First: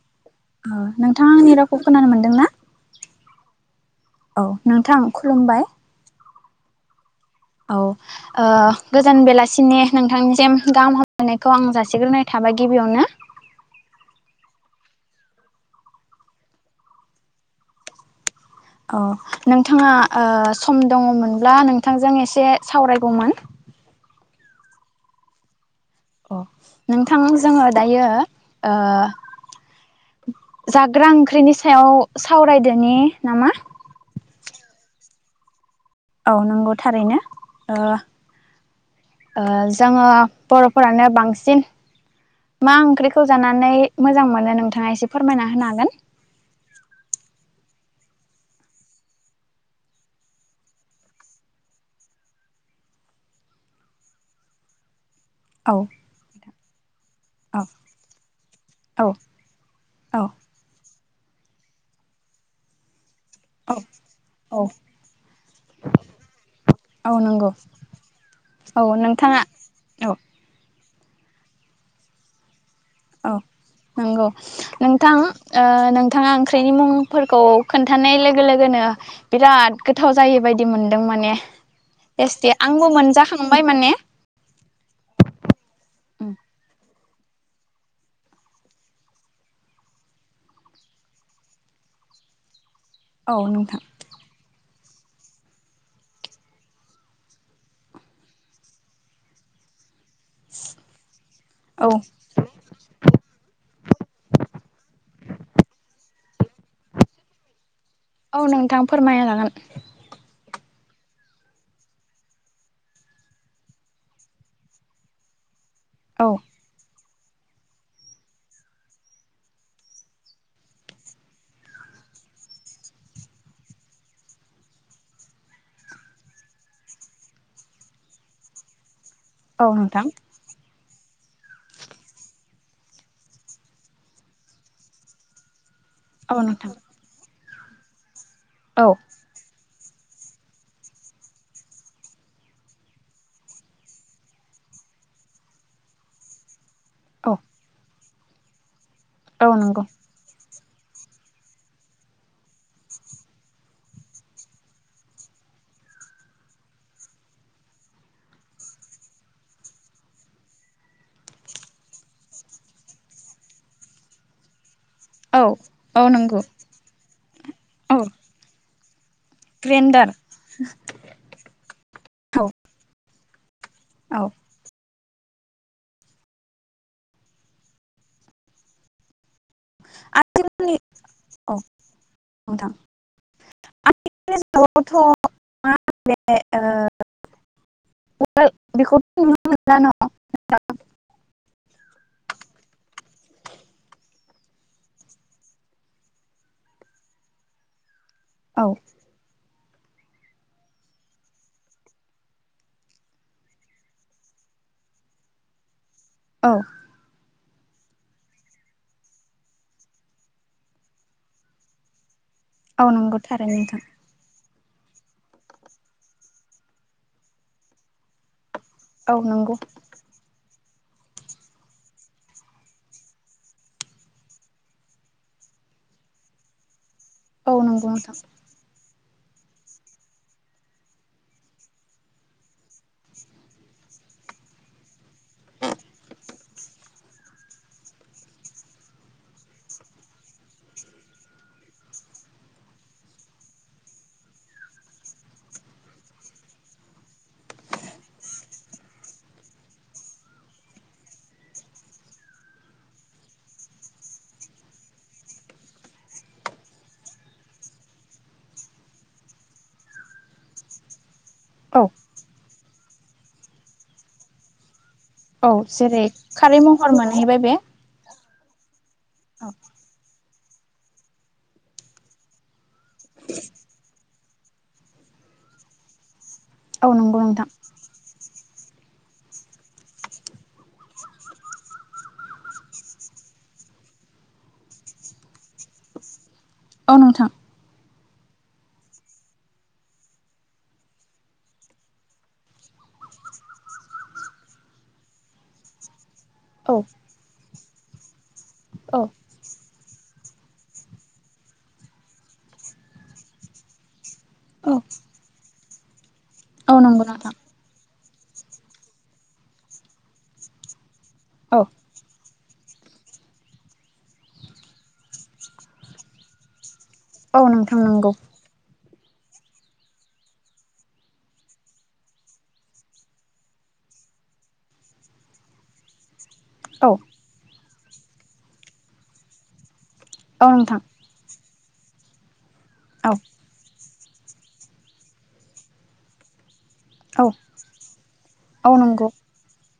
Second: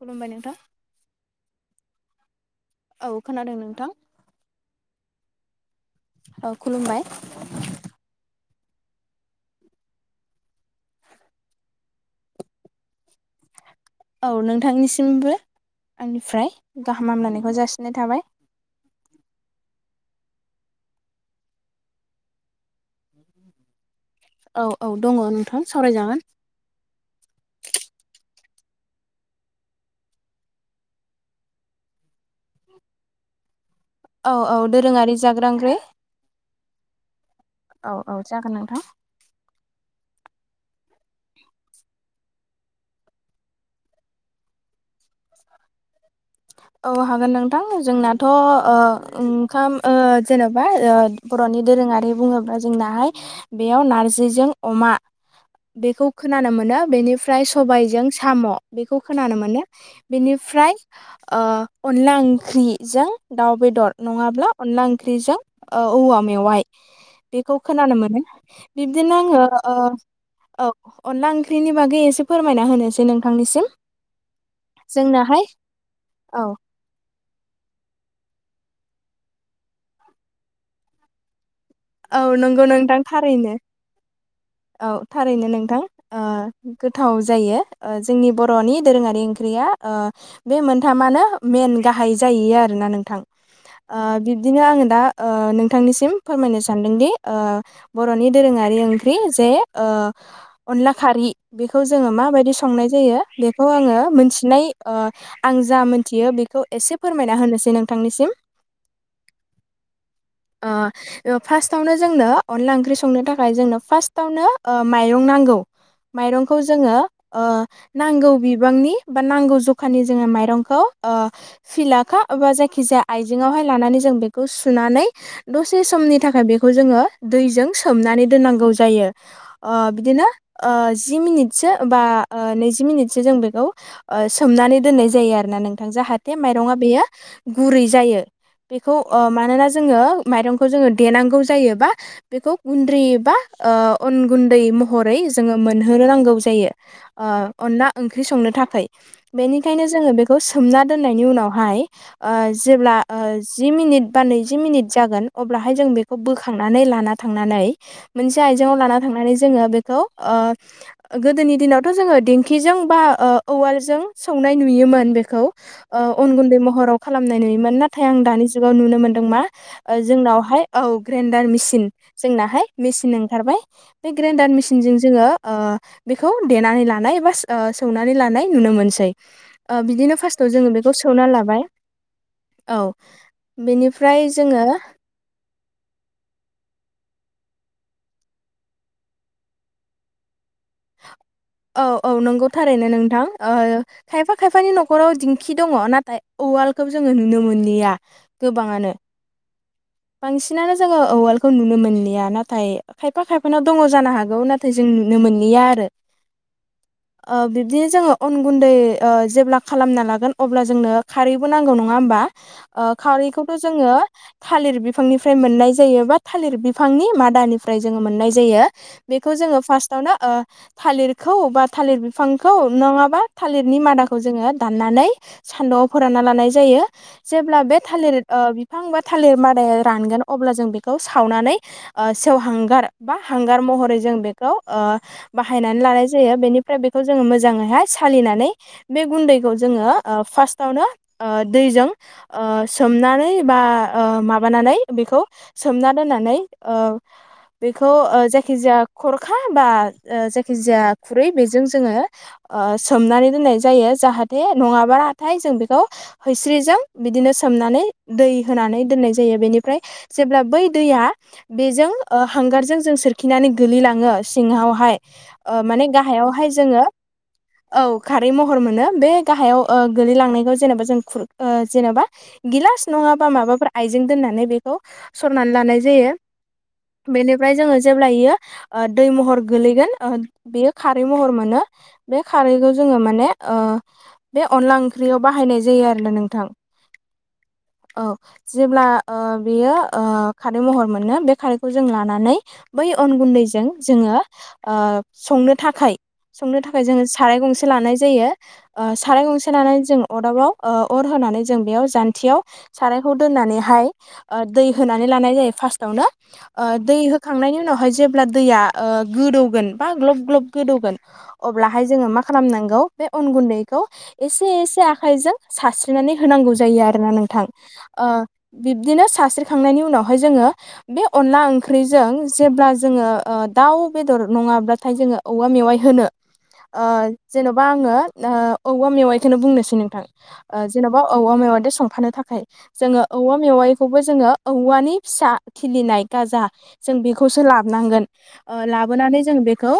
खुलुमबाय नोंथां। उम नोंथाङा आंनि रावखौ खोनानो मोनदों ना? औ खोनादों नोंथां। औ नोंथां खुलुमबाय। औ खुलुमबाय। औ। ओ गोजान बेलासिनि नोंथांनिसिम गाहाम हामलायनायखौ आं जासिग्रोनाय थाबाय गिबियावनो। औ नोंथांनिसिमबो आंनिफ्राय गाहाम हामलायनायखौ जासिनाय थाबाय। औ नोंथाङा ओ सम दङमोनब्ला नोंथांजों एसे सावरायगौमोन। औ-औ दङ नोंथां सावरायजागोन। अ नोंथां जोङो दायो ओ जाग्रा ओंख्रिनि सायाव सावरायदोनि नामा? औ औ दोरोङारि जाग्रा ओंख्रि। औ नंगौ थारैनो ओ औ औ जागोन नोंथां ओ जोङो बर'फोरानो बांसिन मा ओंख्रिखौ जानानै मोजां मोनो नोंथाङा एसे फोरमायना होनो हागोन। औ हागोन नोंथां जोंनाथ' ओ ओंखाम ओ जेन'बा ओ बर'नि दोरोङारि बुङोब्ला जोंनाहाय बेयाव नारजिजों अमा। औ बेखौ खोनानो मोनो बेनिफ्राय औ सबायजों साम' बेखौ औ खोनानो मोनो। औ बेनिफ्राय ओ अनला ओंख्रिजों दाउ औ बेदर नङाब्ला औ अनला ओंख्रिजों ओ औवा मेवाइ। औ नंगौ बेखौ खोनानो मोनो औ बिबदिनो आङो नोंथाङा ओ औ औ अनला ओंख्रिनि बागै एसे फोरमायना होनोसै। औ नोंथांनिसिम नंगौ नोंथां जोंनाहाय ओ नोंथाङा औ ओंख्रिनि मुं फोरखौ खोन्थानाय लोगो लोगोनो बिराद गोथाव जायोबादि मोनदों माने। औ टेस्टि नंगौ आंबो नोंथां थारैनो मोनजाखांबाय माने। औ थारैनो नोंथां। ओ गोथाव जायो जोंनि बर'नि दोरोङारि ओंख्रिया ओ बे मोनथामानो मेन गाहाय जायो आरो ना नों थां औ नोंथां ओ बिब्दिनो आङो दा ओ नोंथांनिसिम फोरमायनो सा सान्दोंदि ओ बर'नि दोरोङारि ओंख्रि जे ओ अनला खारि बेखौ औ जोङो माबायदि संनाय जायो बेखौ आङो मिथिनाय ओ आं जा मोनथियो बेखौ एसे फोरमायना होनोसै नोंथांनिसिम। फोरमाया लागोन। ओ ओ फार्स्टआवनो जोंनो अनला ओंख्रि संनो थाखाय जोंनो फार्स्टआवनो ओ माइरं नांगौ। औ माइरंखौ जोङो ओ नांगौ बिबांनि बा नांगौ जखानि जोङो माइरंखौ ओ फिलाखा एबा जायखि जाया आइजेंआवहाय लानानै जों बेखौ सुनानै दसे समनि थाखाय बेखौ जोङो दैजों सोमनानै दोननांगौ जायो औ ओ नोंथां बिदिनो ओ जि मिनिटसो बा नैजि ओ मिनिटसो जों बेखौ ओ सोमनानै दोननाय जायो आरो ना नोंथां जाहा औ थे नोंथां माइरंआ बेयो गुरै जायो औ बेखौ ओ मानोना जोङो माइरंखौ जोङो देनांगौ जायोबा बेखौ गुन्द्रै एबा ओ अन गुन्दै महरै जोङो मोनहोनो नांगौ जायो। ओ औ अनला ओंख्रि संनो थाखाय औ नंगौ बेनिखायनो जोङो बे खौ सोमना दोननायनि उनावहाय ओ जेब्ला ओ जि मिनिट बा नैजि मिनिट जागोन अब्ला हाय जों बेखौ बोखांनानै लाना थांनानै मोनसे आयजेंआव लाना थांनानै जोङो बेखौ ओ गोदोनि दिनावथ' जोङो दिंखिजों बा ओ उवालजों सौनाय नुयोमोन। औ बेखौ ओ औ अन नंगौ गुन्दै महराव खालामनाय नुयोमोन औ नाथाय आं दानि जुगाव नुनो मोनदों मा ओ ग्रेन्डार जोंनावहाय औ ग्रेन्डार मेचन औ जोंनाहाय मेचिन ओंखारबाय। बे औ ग्रेन्दार मिस थोंजों जोङो ओ बिखौ देनानै लानाय बास ओ सौनानै लानाय नुनो मोनसै ओ बिदिनो फार्स्टआव जोङो आथिखालनि बेखौ सौना औ लाबाय। नोंथां औ बेनिफ्राय जोङो [unintelligible] ओ [unintelligible] [inaudible] औ औ नंगौ थारैनो नोंथां ओ खायफा खायफानि न'खराव दिंखि दङ नाथाय उवालखौ जोङो नुनो मोनलिया। औ गोबाङानो बांसिनानो जोङो उवालखौ नुनो मोनलिया नाथाय खायफा खायफानाव दङ जानो हागौ नाथ थाय जों नुनो मोनलिया आरो औ ओ बिब्दिनो जोङो अन गुन्दै ओ जेब्ला खालामना लागोन अब्ला जोंनो खारैबो नांगौ नङा होमबा? ओ औ नंगौ थारैनो खारैखौथ' नोंथां जोङो थालिर बिफांनिफ्राय मोननाय जायो बा थालिर बिफांनि मादानिफ्राय जोङो मोननाय जायो। औ बेखौ नंगौ जोङो फास्तआवनो ओ थालिरखौ बा थालिर बिफांखौ नङाबा थालिरनि मादाखौ जोङो दाननानै सान्दुंआव फोरानना लानाय जायो औ जेब्ला बे नंगौ नोंथां थालिर ओ बि थालिर मादाया रानगोन अब्ला जों बेखौ सावनानै ओ सेवहांगार बा हांगार महरै जों बेखौ ओ बाहायनानै लानाय जायो बेनिफ्राय बेखौ जोङो मोजाङैहाय सालिनानै बे गुन्दैखौ जोङो ओ फार्स्टावनो ओ दैजों ओ सोमनानै बा ओ माबानानै बेखौ सोमना दोननानै ओ बेखौ ओ जायखिजाया खरखा बा ओ जायखिजाया खुरै बेजों जोङो ओ सोमनानै दोननाय जायो जाहाथे नङाबाराथाय जों बेखौ हैैस्रिजों बिदिनो सोमनानै दै होनानै दोननाय जायो बेनिफ्राय जेब्ला बै दैया औ बेजों ओ हांगारजों जों सोरख खिनानै गोलैलाङो सिङावहाय औ ओ माने जेरै गाहायावहाय खारै जोङो महर मोनहैबाय बे औ खारै महर मोनो बे औ गाहायाव ओग गोलै लांनायखौ जेनोबा जों खुर ओ जेनोबा गिलास नंङाबा माबाफोरा बिदिनो दोन्नानै बेखौ सरनानै लानाय जायो औ नंगौ नोंथां बेनिफ्राय जोङो जेब्लायो ओ दै महर गोलैगोन ओ बेयो खारै महर मोनो। बे खारैखौ जोङो माने ओ बे अनला ओंख्रियाव बाहायनाय जायो आरोना नोंथां। अ नोंथां औ जेब्ला ओ बेयो ओ खारै महर मोनो बे खारैखौ जों लानानै बै अन गुन्दैजों जोङो ओ संनो थाखाय संनो औ थाखाय जोङो साराय गंसे लानाय जायो ओ औ साराय गंसे लानानै जों अरदाबाव ओ अर होनानै जों बेयाव जान्थियाव सारायखौ दोननानैहाय ओ दै औ होनानै लानाय जायो फार्स्टआवनो ओ औ दै नंगौ नोंथां होखांनायनि उनावहाय जेब्ला दैया ओ गोदौगोन बा ग्लब ग्लब गोदौगोन औ अब्लाहाय जोङो मा खालामनांगौ बे अन गुन्दैखौ एसे एसे आखाइजों सारस्रिनानै होनांगौ जायो आर दोरना औ नोंथां ओ नंगौ बिब्दिनो सास्रिखांनायनि उनावहाय जोङो बे अनला ओंख्रिजों जेब्ला जोङो ओ दाउ बेदर नङाब्लाथाय जोङो औवा मेवाइ होनो ओ औ जेन'बा आङो ओ औवा मेवाइखौनो बुंनोसै नोंथां औ ओ नोंथां जेन'बा औवा मेवायदो संफानो थाखाय जोङो औ औवा मेवाय खौबो जोङो औवानि फिसा खिलिनाय गाजा जों औ बेखौसो लाबनांगोन ओ औ नंगौ लाबोनानै जों बेखौ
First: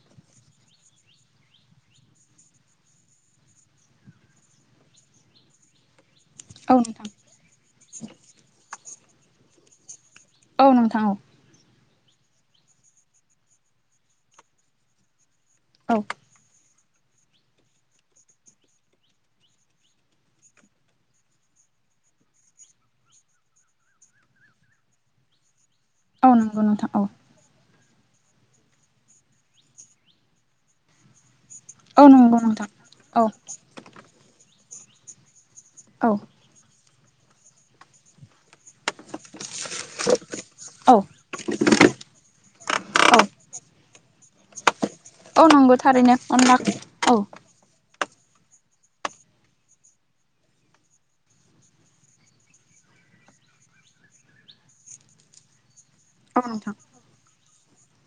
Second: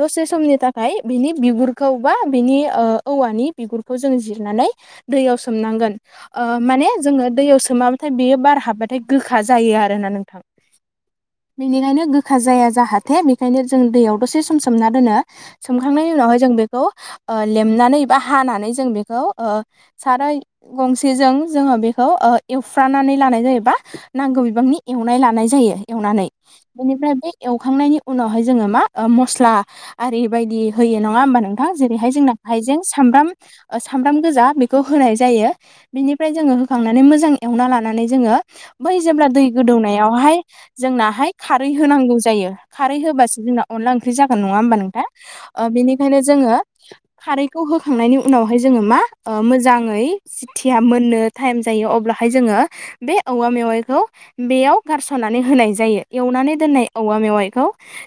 दसे समनि थाखाय बिनि बिगुरखौ बा बिनि ओ औवानि बिगुरखौ जों जिरनानै दैयाव सोमनांगोन ओ औ माने नोंथां जोङो दैयाव सोमाबाथाय बेयो बार हाबबाथाय गोखा जायो आरोना नोंथां। औ नोंथां औ बेनिखायनो गोखा जाया जाहाथे बेखायनो जों दैयाव दसे सम सोमना दोनो। औ सोमखांनायनि उनावहाय जों बेखौ ओ लेमनानै बा हानानै जों बेखौ ओ साराय गंसेजों जोङो बेख खौ ओ एवफ्रानानै लानाय जायोबा नांगौ बिबांनि एवनाय लानाय जायो। एवनानै औ नंगौ नोंथां औ बेनिफ्राय बे एवखांनायनि उनावहाय जोङो मा ओ मस्ला आरि बायदि होयो नङा होमबा नों हा औ जेरैहाय जोंना नंगौ नोंथां हायजें, औ सामब्राम ओ सामब्राम गोजा बेखौ होनाय जायो। औ बिनिफ्राय जोङो होखांनानै मोजां एवना लानानै जोङो बै जेब्ला दै गोदौनायावहाय औ जोंनाहाय खारै होनांगौ जायो खारै होबासो जोंना अनला ओंख्रि जागोन नङा होमबा नों ना औ ओ नंगौ थारैनो बेनिखायनो अनला जोङो औ खारै खौ होखांनायनि उनावहाय जोङो मा ओ मोजाङै जिथिया मोननो टाइम जायो अब्लाहाय जोङो बे औवा मेवाइखौ बेयाव गारस'नानै होनाय जायो। औ एवनानै नोंथां दोननाय औवा मेवाइखौ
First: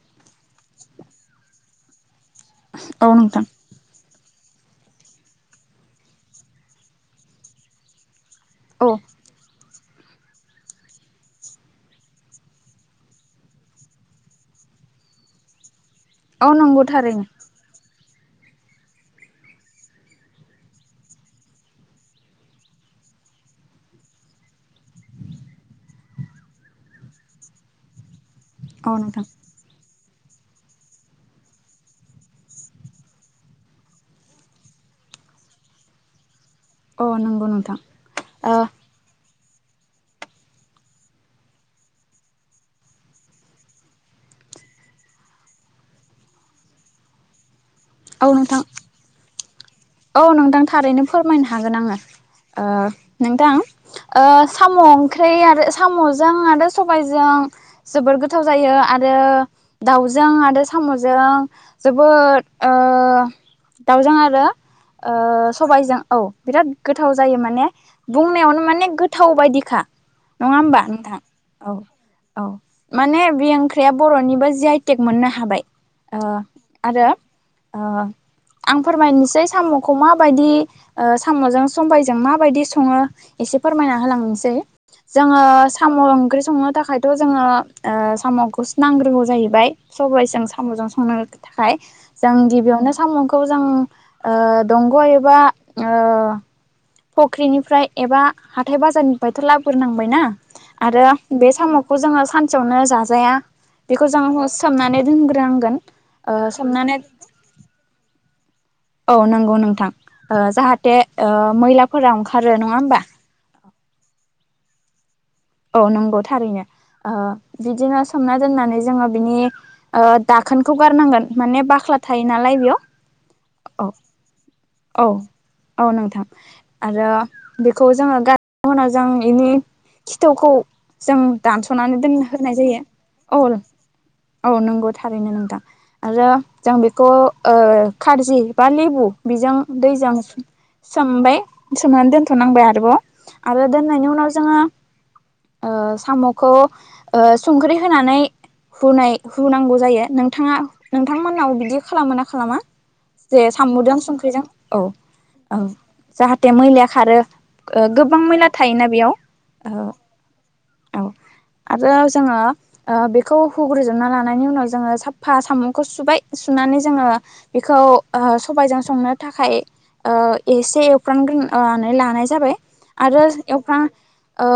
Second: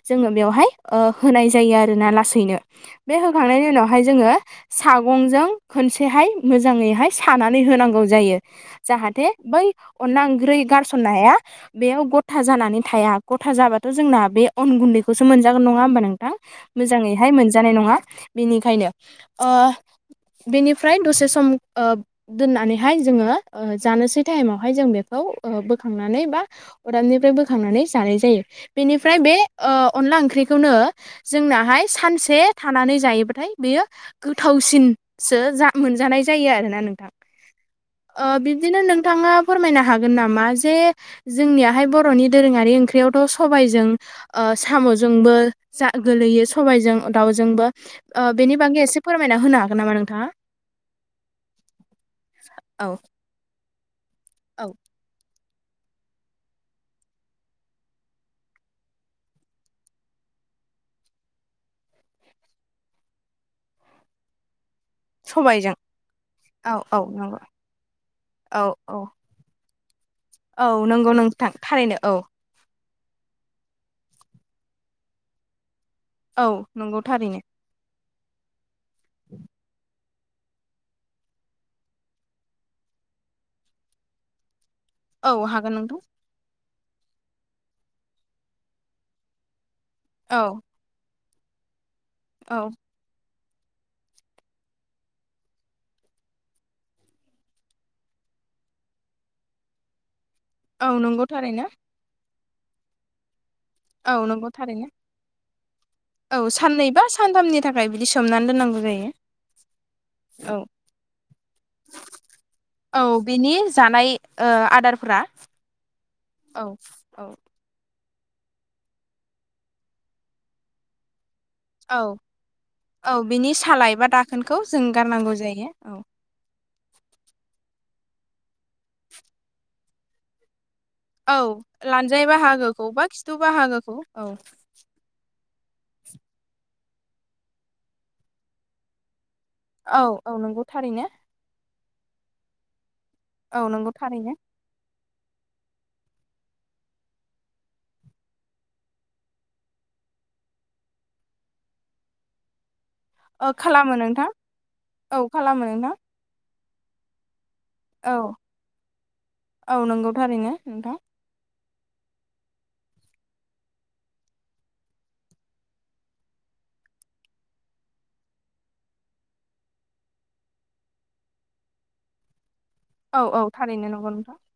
जोङो बेवहाय ओ होनाय जायो आरो ना लासै हैनो औ बे नोंथां होखांनायनि उनावहाय जोङो सागंजों खनसेहाय मोजाङैहाय सानानै होनांगौ जायो। औ जाहाथे बै अनना ओंख्रै गारसननाया बेयाव गथा जानानै थाया गथा जाबाथ' जोंना बे अन गुन्दैखौसो मोनजागोन नङा होमबा नों नोंथां औ नंगौ थारैनो मोजाङैहाय मोनजानाय नङा बेनिखायनो ओ बेनिफ्राय दसे सम ओ दोननानै हाय जोङो ओ जानोसै टाइमावहाय जों बेखौ ओ बोखांनानै बा अदाबनिफ्राय बोखांनानै जानाय जायो औ बेनिफ्राय नोंथां बे ओ अनला ओंख्रिखौनो जोंनाहाय सानसे थानानै जायोबाथाय बेयो गोथावसिनसो जा मोनजानाय जायो आरोना नों अ नंगौ नोंथां। ओ बिब्दिनो नोंथाङा फोरमायनो हागोन नामा जे जोंनियाहाय बर'नि दोरोङारि ओंख्रियावथ' सबबायजों ओ साम'जोंबो जा गोलैयो सबायाइजों दाउजोंबो औ ओ नोंथां बेनि बागै एसे फोरमायना होनो हागोन नामा नों औ नोंथां थारैनो फोरमायनो हागोन आङो औ नोंथां ओ साम' ओंख्रि आरो साम'जों आरो सबायजों जोबोर गोथाव जायो आरो दाउजों आरो साम'जों जोबोद ओ दाउजों आरो ओ सबायजों औ बिराद औ औ गोथाव नंगौ जायो माने औ बुंनायावनो माने औ गोथाव बायदिखा। औ नंगौ नोंथां थारैनो औ। औ माने बे ओंख्रिया बर'निबो जि आइ टेक मोननो हाबाय। ओ औ नंगौ आरो थारैनो ओ आं फोरमायनोसै साम'खौ माबायदि ओ साम'जों सबायजों माबायदि सङो एसे फोरमायना होलांनोसै। औ जोङो हागोन साम' नोंथां ओंख्रि संनो थाखायथ' जोङो साम'खौसो नांग्रोगौ जाहैबाय। सबायजों औ साम'जों संनो थाखाय जों औ गिबियावनो साम'खौ जों ओ दंग' एबा ओ फुख्रिनिफ्राय एबा हाथाय बाजारनिफ्रायथ' लाबोग्रोनांबायना औ आरो नंगौ बे थारैनो साम' खौ जोङो सानसेयावनो जाजाया बेखौ औ जों नंगौ थारैनो सोमनानै दोनग्रोनांगोन औ ओ साननै सोमनानै बा सानथामनि थाखाय बिदि सोमनानै दोननांगौ जायो। औ नंगौ नोंथां ओ औ जाहाथे ओ मैलाफोरा ओंखारो नङा औ होमबा? बिनि जानाय ओ आदारफ्रा औ नोंगौ थारैनो ओ बिदिनो सोमना दोननानै जोङो बिनि ओ दाखोनखौ गारनांगोन। माने बाख्ला औ थायो नालाय बेयाव। औ बिनि औ सालाय एबा दाख खोनखौ जों औ गारनांगौ जायो औ नोंथां आरो बेखौ जोङो गार उनाव जों इनि खिथुखौ जों औ दानस'नानै दोन लानजाय होनाय जायो बाहागोखौ बा औ। [inaudible] औ। औ नंगौ थारैनो नोंथां। आरो जों बेखौ खारजि बा लेबु बेजों औ दैजों औ नंगौ थारैनो सोमबेय सोमनानै दोनथ'नांबाय आरोबाव आरो औ नंगौ दोननायनि थारैनो उनाव जोङो ओ साम'खौ ओ संख्रि होनानै हुनाय हुनांगौ जायो। नोंथाङा नोंथांमोननाव बिदि खालामो ना खालामा? जे ओ खालामो सामजों नोंथां संख्रिजों औ खालामो ओं नोंथां जाहाथे मैलाया खारो ओ औ गोबां मैला थायोना बेयाव औ नंगौ थारैनो नोंथां औ आरो जोङो ओ बेखौ हुग्रोजोबना लानायनि उनाव जोङो साफा सामखौ सुबाय सुनानै जोङो बेखौ ओ सबायजों संनो थाखाय ओ एसे एवफ्रामग्रोनानै लानाय जाबाय औ आरो औ एवफ्रां थारैनो नंगौ नोंथां ओ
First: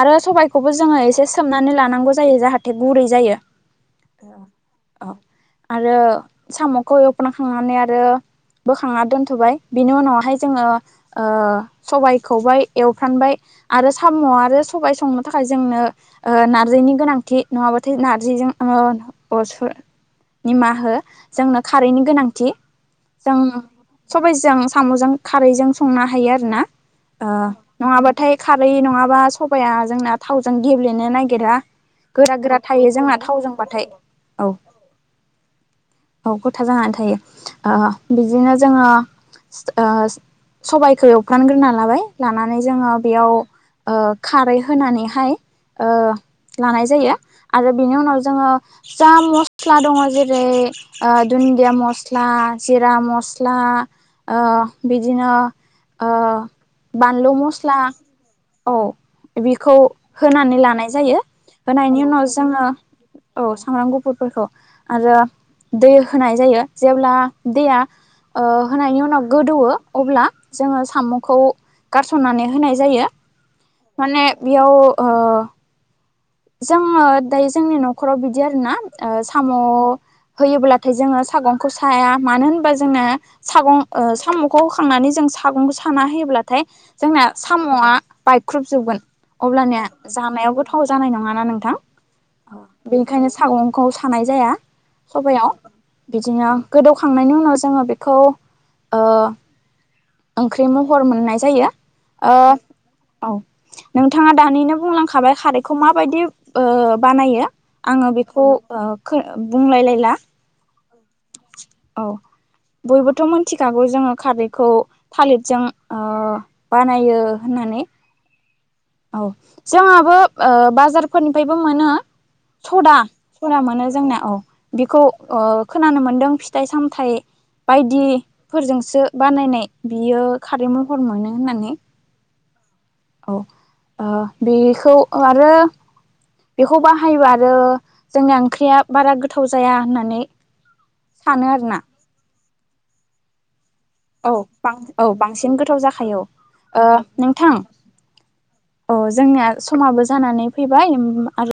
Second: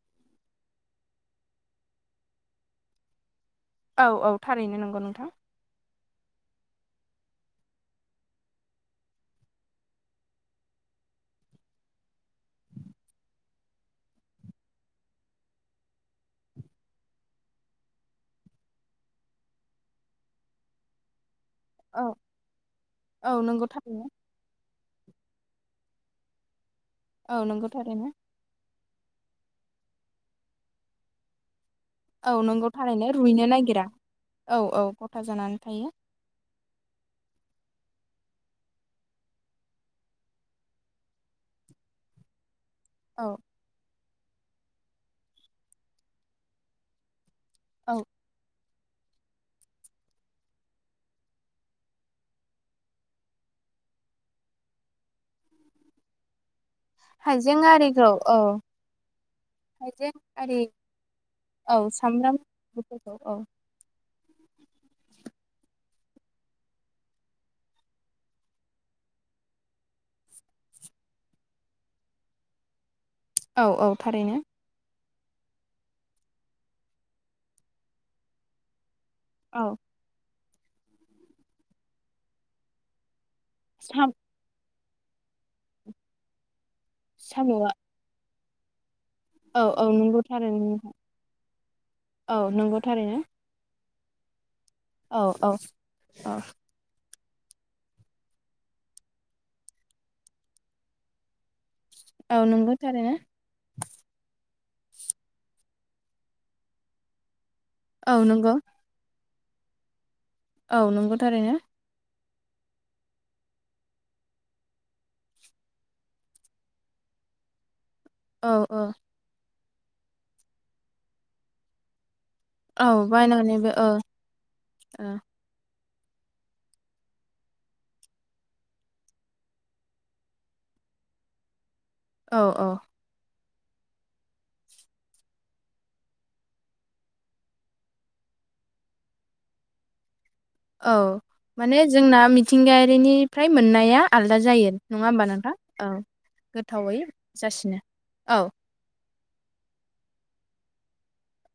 आरो सबायखौबो जोङो एसे सोमनानै लानांगौ जायो जाहाथे गुरै जायो औ औ थारैनो नंगौ औ नोंथां। आरो साम'खौ एवफ्रांखांनानै आरो बोखांना दोनथ'बाय बिनि उनावहाय जोङो ओ सबाय खौबाय एवफ्रामबाय आरो साम' आरो सबाय संनो थाखाय जोंनो ओ नार्जिनि गोनांथि नङाबाथाय नारजिजों ओ अ स निमा हो जोंनो खारैनि औ गोनांथि औ जों नंगौ थारैनो सबायजों साम'जों खारैजों संनो हायो आरोना ओ औ नंगौ थारैनो नङाबाथाय खारै नङाबा सब बाया जोंना थावजों गेब्लेनो नागिरा औ गोरा गोरा नंगौ थायो थारैनो जोंना रुइनो नागिरा थावजोंबाथाय औ गथा जानानै थायो औ गथा जानानै थायो ओ बिदिनो जोङो ओ सबायखौ एफ्रानग्रोना लाबाय लानानै जोङो औ बेयाव ओ खारै होनानैहाय ओ लानाय जायो आरो बिनि औ उनाव जोङो जा म मस्ला दङ जेरै ओ दुन्दिया मस्ला जिरा मस्ला ओ बिदिनो ओ बानलु हाइजें मस्ला आरिखौ औ खौ हाइजें होनानै आरि लानाय जायो औ होनायनि उनाव सामब्राम जोङो बेफोरखौ औ सामब्राम गुफुरफोरखौ आरो दै होनाय जायो जेब्ला दैया ओ होनायनि उनाव गोदौवो अब्ला जोङो साम'खौ गारसननानै होनाय जायो औ औ माने थारैनो बेयाव ओ जोङो दायो जोंनि न'खराव बिदि आरोना ओ साम' औ होयोब्लाथाय जोङो सागंखौ साया मानो होनबा जोंना सागं ओ साम' खौखांनानै जों सागंखौ साना होयोब्लाथाय जोंना साम'आ बायख्रुबजोबगोन औ अब्लानिया औ नंगौ जानायावबो थाव थारैनो नाय नङा ना नोंथां औ नंगौ थारैनो बेनिखायनो सागंखौ सानाय जाया औ सबायाव औ औ बिदिनो गोदौखांनायनि उनाव जोङो बेखौ ओंख्रि महर मोननाय जायो ओ औ नंगौ थारैनो औ नोंथाङा दानिनो बुंलांखाबाय खारैखौ माबायदि बानायो आङो औ बेखौ नंगौ बुंलाय लायला औ नंगौ थारैनो औ बयबोथ' मिनथिखागौ जोङो खारैखौ थालिरजों ओ बानायो होननानै औ औ औ जोंहाबो ओ बाजारफोरनिफ्रायबो मोनो औ सदा सदा बायनानैबो मोनो ओ जोंना औ बेखौ ओ खोनानो मोनदों फिथाइ सामथाइ बायदिफोरजोंसो बानायनाय बियो खारै महर मोनो होननानै औ-औ औ ओ बेखौ आरो बेखौ बाहायोबा आरो जोंनि ओंख्रिया बारा गोथाव जाया होननानै औ सानो माने आरोना जोंना मिथिंगायारिनिफ्राय मोननाया औ आलदा जायो बां औ नङा होमबा बांसिन नोंथां गोथाव औ जाखायो ओ गोथावै नोंथां जासिनो औ औ जोंनिया समाबो जानानै फैबाय आरो